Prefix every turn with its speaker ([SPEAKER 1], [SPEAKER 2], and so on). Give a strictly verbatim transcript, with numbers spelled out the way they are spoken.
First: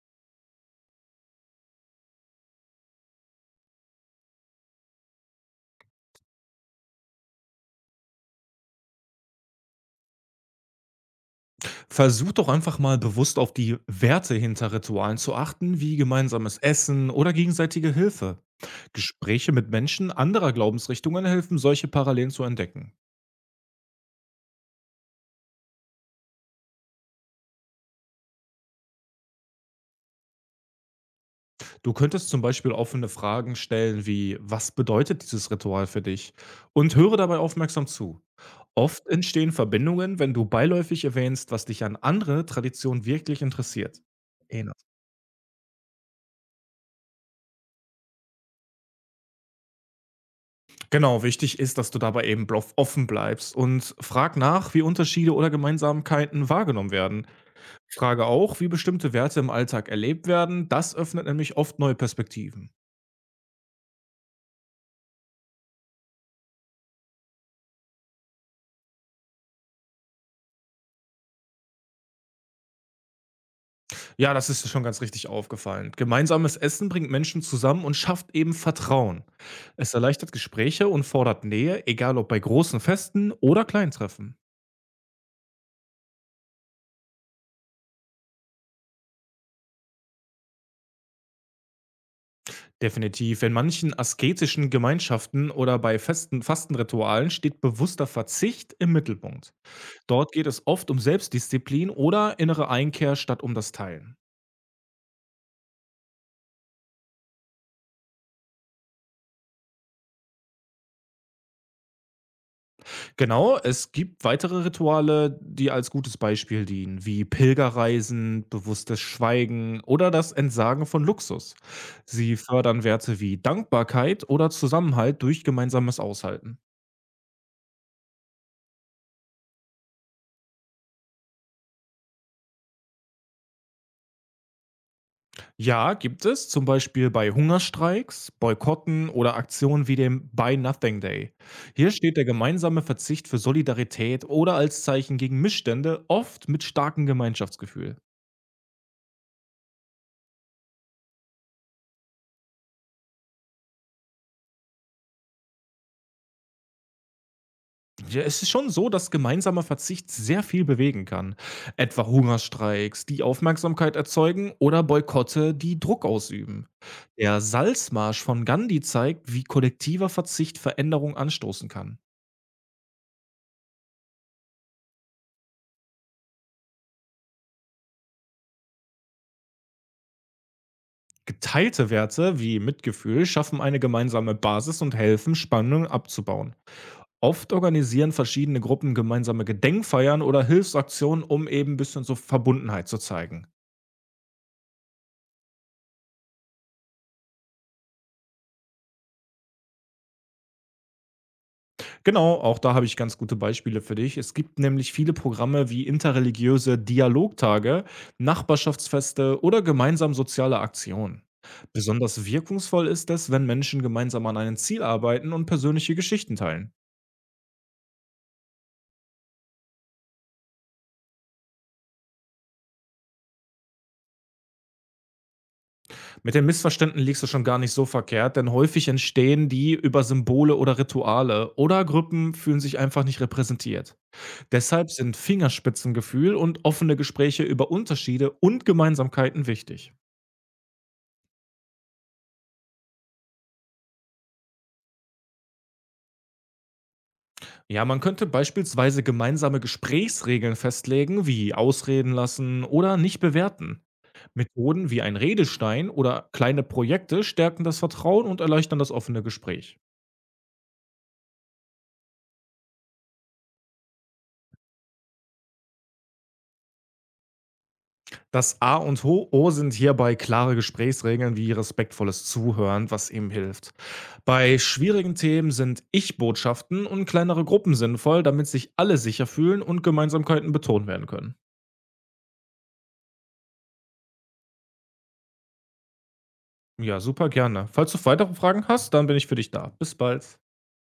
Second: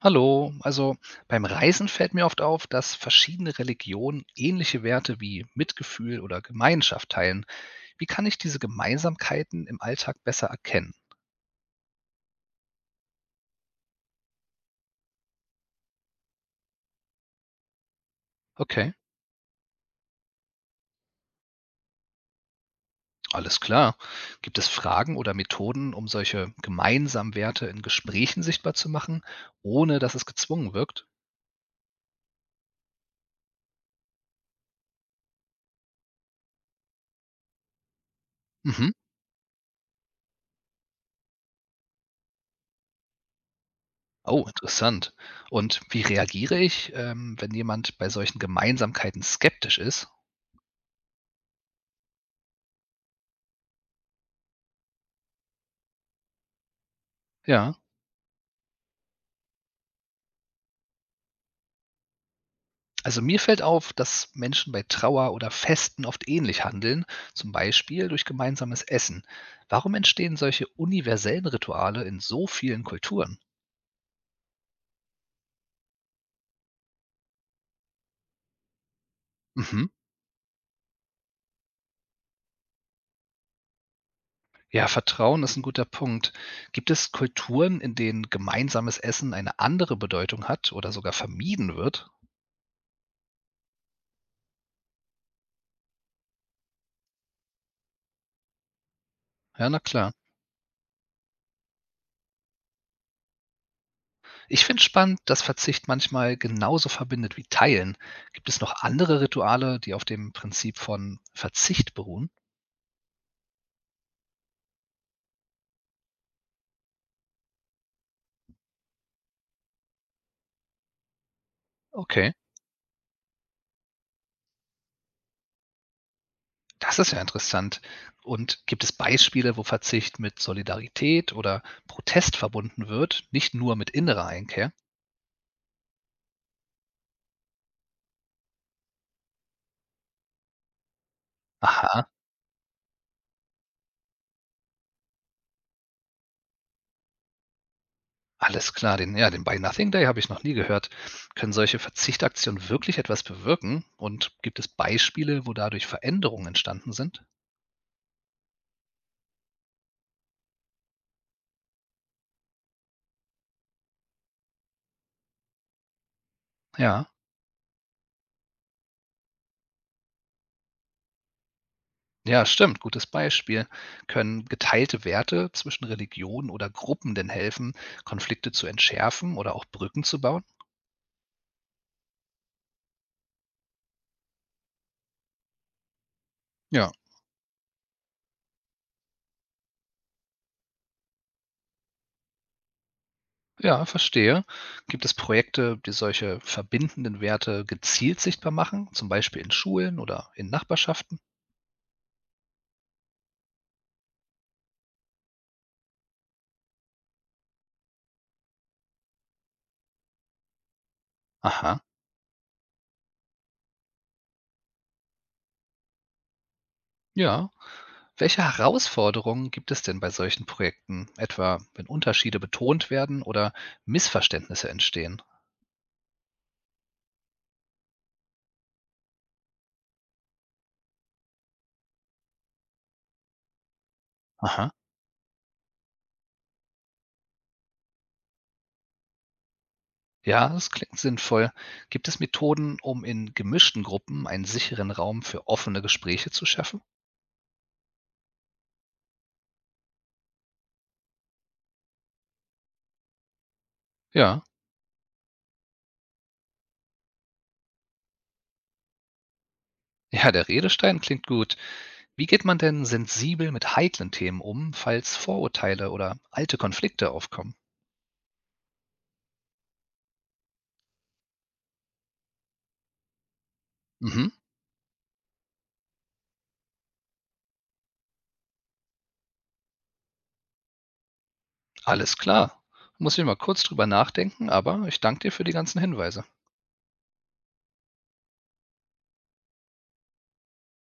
[SPEAKER 1] Hallo, also beim Reisen fällt mir oft auf, dass verschiedene Religionen ähnliche Werte wie Mitgefühl oder Gemeinschaft teilen. Wie kann ich diese Gemeinsamkeiten im Alltag besser erkennen?
[SPEAKER 2] Versuch doch einfach mal bewusst auf die Werte hinter Ritualen zu achten, wie gemeinsames Essen oder gegenseitige Hilfe.
[SPEAKER 1] Okay,
[SPEAKER 2] Gespräche mit Menschen anderer Glaubensrichtungen helfen, solche Parallelen zu entdecken.
[SPEAKER 1] alles klar. Gibt es Fragen oder Methoden, um solche gemeinsamen Werte in Gesprächen sichtbar zu machen, ohne dass es gezwungen wirkt?
[SPEAKER 2] Du könntest zum Beispiel offene Fragen stellen wie, was bedeutet dieses Ritual für dich? Und höre dabei aufmerksam zu.
[SPEAKER 1] Mhm.
[SPEAKER 2] Oft entstehen Verbindungen, wenn du beiläufig erwähnst, was dich an andere Traditionen wirklich interessiert.
[SPEAKER 1] Oh, interessant. Und wie reagiere ich, ähm, wenn jemand bei solchen Gemeinsamkeiten skeptisch ist?
[SPEAKER 2] Genau, wichtig ist, dass du dabei eben blof- offen bleibst und frag nach, wie Unterschiede oder Gemeinsamkeiten wahrgenommen werden.
[SPEAKER 1] Ja.
[SPEAKER 2] Frage auch, wie bestimmte Werte im Alltag erlebt werden. Das öffnet nämlich oft neue Perspektiven.
[SPEAKER 1] Also mir fällt auf, dass Menschen bei Trauer oder Festen oft ähnlich handeln, zum Beispiel durch gemeinsames Essen. Warum entstehen solche universellen Rituale in so vielen Kulturen?
[SPEAKER 2] Ja, das ist dir schon ganz richtig aufgefallen. Gemeinsames Essen bringt Menschen zusammen und schafft eben Vertrauen.
[SPEAKER 1] Mhm.
[SPEAKER 2] Es erleichtert Gespräche und fordert Nähe, egal ob bei großen Festen oder Kleintreffen.
[SPEAKER 1] Ja, Vertrauen ist ein guter Punkt. Gibt es Kulturen, in denen gemeinsames Essen eine andere Bedeutung hat oder sogar vermieden wird?
[SPEAKER 2] Definitiv. In manchen asketischen Gemeinschaften oder bei festen Fastenritualen steht bewusster Verzicht im Mittelpunkt.
[SPEAKER 1] Ja, na klar.
[SPEAKER 2] Dort geht es oft um Selbstdisziplin oder innere Einkehr statt um das Teilen.
[SPEAKER 1] Ich finde spannend, dass Verzicht manchmal genauso verbindet wie Teilen. Gibt es noch andere Rituale, die auf dem Prinzip von Verzicht beruhen?
[SPEAKER 2] Genau, es gibt weitere Rituale, die als gutes Beispiel dienen, wie Pilgerreisen, bewusstes Schweigen oder das Entsagen von Luxus.
[SPEAKER 1] Okay.
[SPEAKER 2] Sie fördern Werte wie Dankbarkeit oder Zusammenhalt durch gemeinsames Aushalten.
[SPEAKER 1] Das ist ja interessant. Und gibt es Beispiele, wo Verzicht mit Solidarität oder Protest verbunden wird, nicht nur mit innerer Einkehr?
[SPEAKER 2] Ja, gibt es, zum Beispiel bei Hungerstreiks, Boykotten oder Aktionen wie dem Buy Nothing Day. Hier
[SPEAKER 1] Aha,
[SPEAKER 2] steht der gemeinsame Verzicht für Solidarität oder als Zeichen gegen Missstände, oft mit starkem Gemeinschaftsgefühl.
[SPEAKER 1] alles klar. Den, ja, den Buy Nothing Day habe ich noch nie gehört. Können solche Verzichtaktionen wirklich etwas bewirken? Und gibt es Beispiele, wo dadurch Veränderungen entstanden sind?
[SPEAKER 2] Ja, es ist schon so, dass gemeinsamer Verzicht sehr viel bewegen kann. Etwa Hungerstreiks, die Aufmerksamkeit erzeugen, oder Boykotte, die Druck ausüben.
[SPEAKER 1] Ja,
[SPEAKER 2] Der Salzmarsch von Gandhi zeigt, wie kollektiver Verzicht Veränderung anstoßen kann.
[SPEAKER 1] ja, stimmt. Gutes Beispiel. Können geteilte Werte zwischen Religionen oder Gruppen denn helfen, Konflikte zu entschärfen oder auch Brücken zu bauen?
[SPEAKER 2] Geteilte Werte wie Mitgefühl schaffen eine gemeinsame Basis und helfen, Spannungen abzubauen.
[SPEAKER 1] Ja.
[SPEAKER 2] Oft organisieren verschiedene Gruppen gemeinsame Gedenkfeiern oder Hilfsaktionen, um eben ein bisschen so Verbundenheit zu zeigen.
[SPEAKER 1] Ja, verstehe. Gibt es Projekte, die solche verbindenden Werte gezielt sichtbar machen, zum Beispiel in Schulen oder in Nachbarschaften?
[SPEAKER 2] Genau, auch da habe ich ganz gute Beispiele für dich. Es gibt nämlich viele Programme wie interreligiöse Dialogtage, Nachbarschaftsfeste oder gemeinsam soziale Aktionen.
[SPEAKER 1] Aha,
[SPEAKER 2] Besonders wirkungsvoll ist es, wenn Menschen gemeinsam an einem Ziel arbeiten und persönliche Geschichten teilen.
[SPEAKER 1] ja. Welche Herausforderungen gibt es denn bei solchen Projekten, etwa wenn Unterschiede betont werden oder Missverständnisse entstehen?
[SPEAKER 2] Mit den Missverständen liegst du schon gar nicht so verkehrt, denn häufig entstehen die über Symbole oder Rituale, oder Gruppen fühlen sich einfach nicht repräsentiert.
[SPEAKER 1] Aha,
[SPEAKER 2] Deshalb sind Fingerspitzengefühl und offene Gespräche über Unterschiede und Gemeinsamkeiten wichtig.
[SPEAKER 1] ja, das klingt sinnvoll. Gibt es Methoden, um in gemischten Gruppen einen sicheren Raum für offene Gespräche zu schaffen?
[SPEAKER 2] Ja, man könnte beispielsweise gemeinsame Gesprächsregeln festlegen, wie ausreden lassen oder nicht bewerten.
[SPEAKER 1] Ja,
[SPEAKER 2] Methoden wie ein Redestein oder kleine Projekte stärken das Vertrauen und erleichtern das offene Gespräch.
[SPEAKER 1] ja, der Redestein klingt gut. Wie geht man denn sensibel mit heiklen Themen um, falls Vorurteile oder alte Konflikte aufkommen?
[SPEAKER 2] Das A und Ho O sind hierbei klare Gesprächsregeln wie respektvolles Zuhören, was ihm hilft.
[SPEAKER 1] Mhm,
[SPEAKER 2] Bei schwierigen Themen sind Ich-Botschaften und kleinere Gruppen sinnvoll, damit sich alle sicher fühlen und Gemeinsamkeiten betont werden können.
[SPEAKER 1] alles klar. Muss ich mal kurz drüber nachdenken, aber ich danke dir für die ganzen Hinweise.
[SPEAKER 2] Ja, super gerne. Falls du weitere Fragen hast, dann bin ich für dich da. Bis bald.